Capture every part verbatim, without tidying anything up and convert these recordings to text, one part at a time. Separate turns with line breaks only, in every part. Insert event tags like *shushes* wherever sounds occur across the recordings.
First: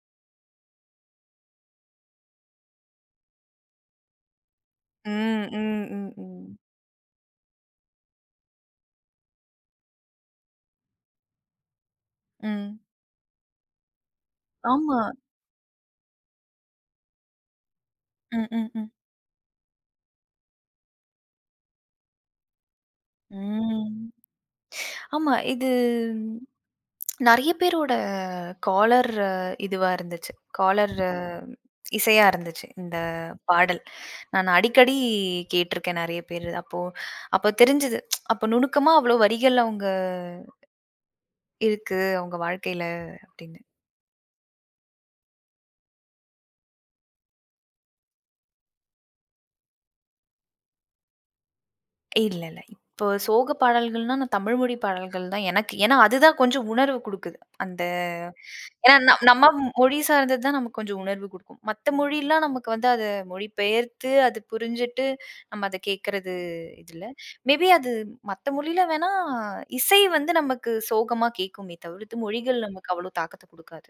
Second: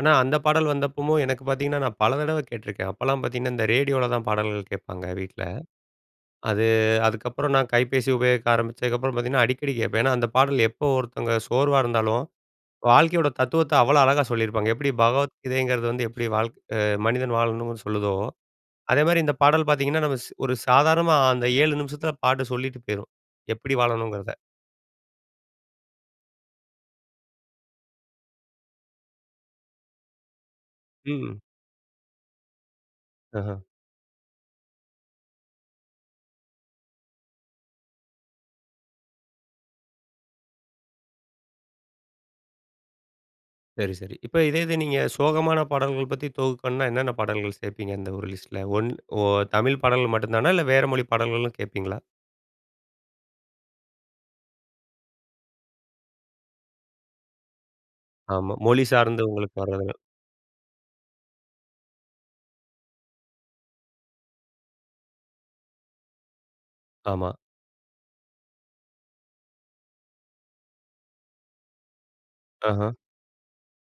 ஆனா, அந்த பாடல் வந்தப்பமும், எனக்கு பார்த்தீங்கன்னா, நான் பல தடவ கேட்டுருக்கேன். அப்பலாம் பார்த்தீங்கன்னா, இந்த ரேடியோவுல தான் பாடல்கள் கேட்பாங்க வீட்ல.
ம், ம், ம், ம்.
அது அதுக்கப்புறம் நான் கைபேசி உபயோகிக்க ஆரம்பிச்சதுக்கப்பறம் பார்த்தீங்கன்னா, அடிக்கடி கேட்பேன். ஏன்னா, அந்த பாடல் எப்போ ஒருத்தவங்க சோர்வா இருந்தாலும்,
ம்.
வாழ்க்கையோட தத்துவத்த அவ்ளோ அழகா சொல்லியிருப்பாங்க. எப்பிடி
ஆமா.
பகவத் கீதைங்கிறது வந்து, எப்பிடி வாழ் மனிதன் வாழணுன்னு சொல்லுதோ,
ம், ம், ம்.
அதே மாரி இந்த பாடல் பார்த்தீங்கன்னா, நம்ம ஸ் ஒரு சாதாரணமா அந்த ஏழு நிமிஷத்தில பாட்டு சொல்லிட்டு போயிரும். எப்பிடி
ம்,
வாழணுங்கிறத.
*shushes* ஆமா, இது *clicks tongue* நெறைய பேரோட காலர் இதுவா இருந்துச்சி. காலர்
ம்.
இசையா இருந்துச்சி இந்த
ஆஹ.
பாடல். நான் அடிக்கடி கேட்டிருக்கேன் நெறைய பேரு, அப்போ அப்போ தெரிஞ்சது. *tsk* அப்போ நுணுக்கமா அவ்ளோ வரிகள் அவுங்க இருக்கு, அவுங்க வாழ்க்கைல, அப்டின்னு.
சரி, சரி. இப்ப, இதே இது நீங்க சோகமான பாடல்கள் பத்தி தொகுக்குணுன்னா, என்னென்ன பாடல்கள் சேப்பீங்க, அந்த ஒரு லிஸ்ட்ல? ஒன் ஒ தமிழ் பாடல்கள் மட்டும் தானா? இல்ல, வேற மொழி பாடல்களும் கேட்பீங்களா?
இல்லல்ல, இப்போ சோகப் பாடல்கள்னா, நான் தமிழ் மொழி பாடல்கள் தான் எனக்கு. ஏன்னா, அதுதான் கொஞ்சம் உணர்வு குடுக்குது. அந்த
ஆமா. மொழி
ஏன்னா,
சார்ந்து
நம் நம்ம
உங்களுக்கு வரதுனா.
மொழி சார்ந்தது தான், நமக்கு கொஞ்சம் உணர்வு குடுக்கும். மத்த மொழிலாம், நமக்கு வந்து, அத மொழி பெயர்த்து, அது புரிஞ்சுட்டு, நம்ம அத கேட்கிறது, இல்ல.
ஆமா.
மே பி அது மத்த மொழியில வேணா இசை வந்து நமக்கு சோகமா கேட்குமே தவிர்த்து, மொழிகள் நமக்கு
ஆஹ.
அவ்ளோ தாக்கத்த குடுக்காது.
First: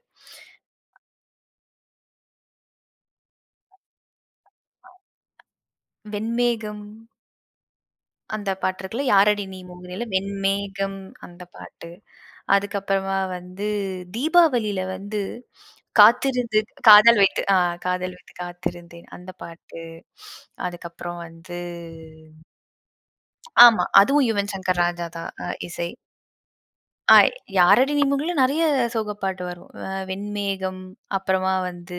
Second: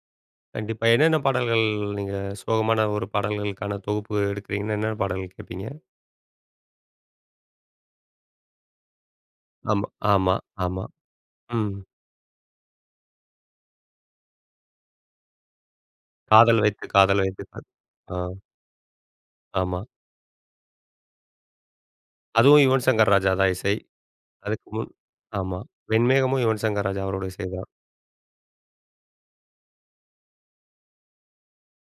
கண்டிப்பா.
*sniffs*
என்னென்ன பாடல்கள், நீங்க சோகமான ஒரு பாடல்களுக்கான தொகுப்பு எடுக்கறீங்கன்னா, என்னென்ன பாடல் கேட்பீங்க?
வெண்மேகம். அந்த பாட்டு இருக்குல்ல. யாரடி நீ
ஆமா,
மோகினில,
ஆமா, ஆமா.
வெண்மேகம் அந்த
ம்.
பாட்டு. அதுக்கப்பறமா வந்து தீபாவளியில வந்து *sniffs* காத்திருந்து
காதல் வைத்து,
காதல்
காதல் வைத்து
வைத்து ஆ,
க
காதல்
ஆ.
வைத்து காத்திருந்தேன். அந்த பாட்டு.
ஆமா.
*sniffs* அதுக்கு அப்புறம் வந்து
அதுவும் யுவன் சங்கர் ராஜா தான், இசை.
ஆமா, அதுவும் யுவன்
அதுக்கு
சங்கர்
முன்
ராஜா தான். அ,
ஆமா.
இசை.
வெண்மேகமும் யுவன் சங்கர் ராஜா,
ஆ.
அவரோட இசை தான்.
யாரடி நீ மோகினில, நெறைய சோகப்பாட்டு வரும். அ, வெண்மேகம். அப்பறமா வந்து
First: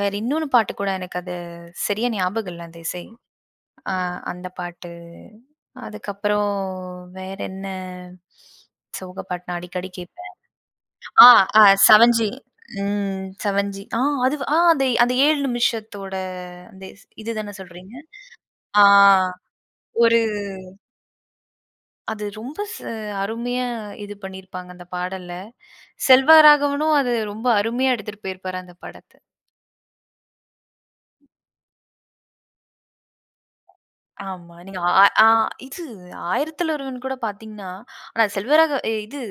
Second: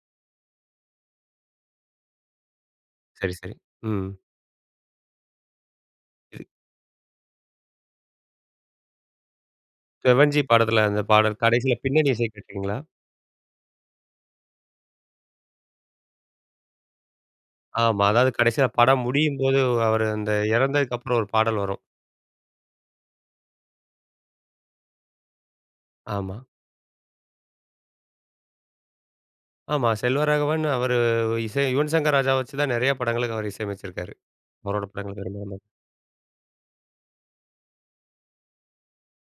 வேற இன்னொண்ணு பாட்டு கூட, எனக்கு அது சரியா ஞாபகம் இல்ல அந்த இசை.
சரி, சரி.
ஆ,
ம்
அந்த பாட்டு. அதுக்கப்பறம் வேறென்ன *sniffs* சோக பாட்டு, நான் அடிக்கடி
செவன்
கேட்பேன்.
ஜி படத்துல அந்த
ஆ,
பாடல்.
ஆ,
கடைசில பின்னணி
செவன்
இசை
ஜி,
கேட்டிருக்கிறீங்களா?
ம். Seven G. ஆ, அது, அந்த அந்த ஏழு நிமிஷத்தோட, அந்த இ இது தான சொல்றீங்க?
ஆமா. அதாவது கடைசில
ஆ,
படம் முடியும்போது, அவரு
ஒரு
அந்த இறந்ததுக்கு அப்புறம் ஒரு பாடல் வரும்.
அது ரொம்ப செ அருமையா, இது பண்ணியிருப்பாங்க அந்த பாடல.
ஆமா.
செல்வாராகவனும், அது ரொம்ப அருமையா எடுத்துட்டு போயிருப்பாரு, அந்த படத்த.
ஆமா. செல்வராகவன் அவரு இசை யுவன் சங்கர் ராஜாவ வச்சு தான், நெறைய படங்களுக்கு அவரு இசை அமைச்சிருக்காரு.
ஆமா. நீங்க
அவரோட
ஆ
படங்கள்
ஆ
பெரும்பாலும்.
இது ஆயிரத்தில் ஒருவன் கூட பார்த்தீங்கன்னா ஆனா, செல்வராக இது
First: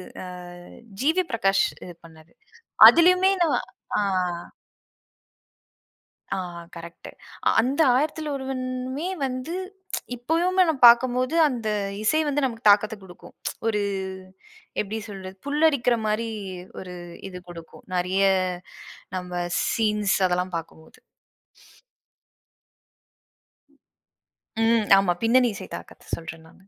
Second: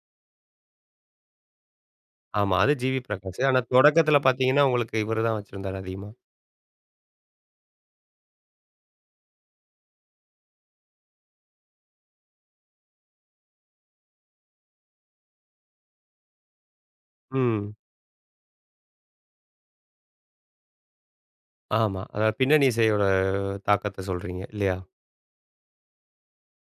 ஜீ வீ பிரகாஷ் இது பண்ணாரு.
ஆமா. அது ஜீ வீ
அதிலயுமே
பிரகாஷு.
நான்
ஆனா,
ஆ.
தொடக்கத்துல பார்த்தீங்கன்னா, உங்களுக்கு இவரு தான் வச்சுருந்தாரு. அதிகமா.
ஆ. கரெக்டு அ, அந்த ஆயிரத்தில் ஒருவனுமே வந்து, *tsk* இப்பவுமே நாம பார்க்கும்போது அந்த இசை வந்து நமக்கு தாக்கத்த குடுக்கும். *tsk* ஒரு எப்டி சொல்றது, புல்லரிக்கிற மாரி ஒரு இது
ம்.
குடுக்கும். நெறைய நம்ம சீன்ஸ் அதெல்லாம் பார்க்கும்போது. *sniffs*
ஆமா. அதாவது பின்னணி இசையோட தாக்கத்த சொல்றீங்க. இல்லையா?
ம், ஆமா. பின்னணி இசை தாக்கத்த சொல்றேன் நானு.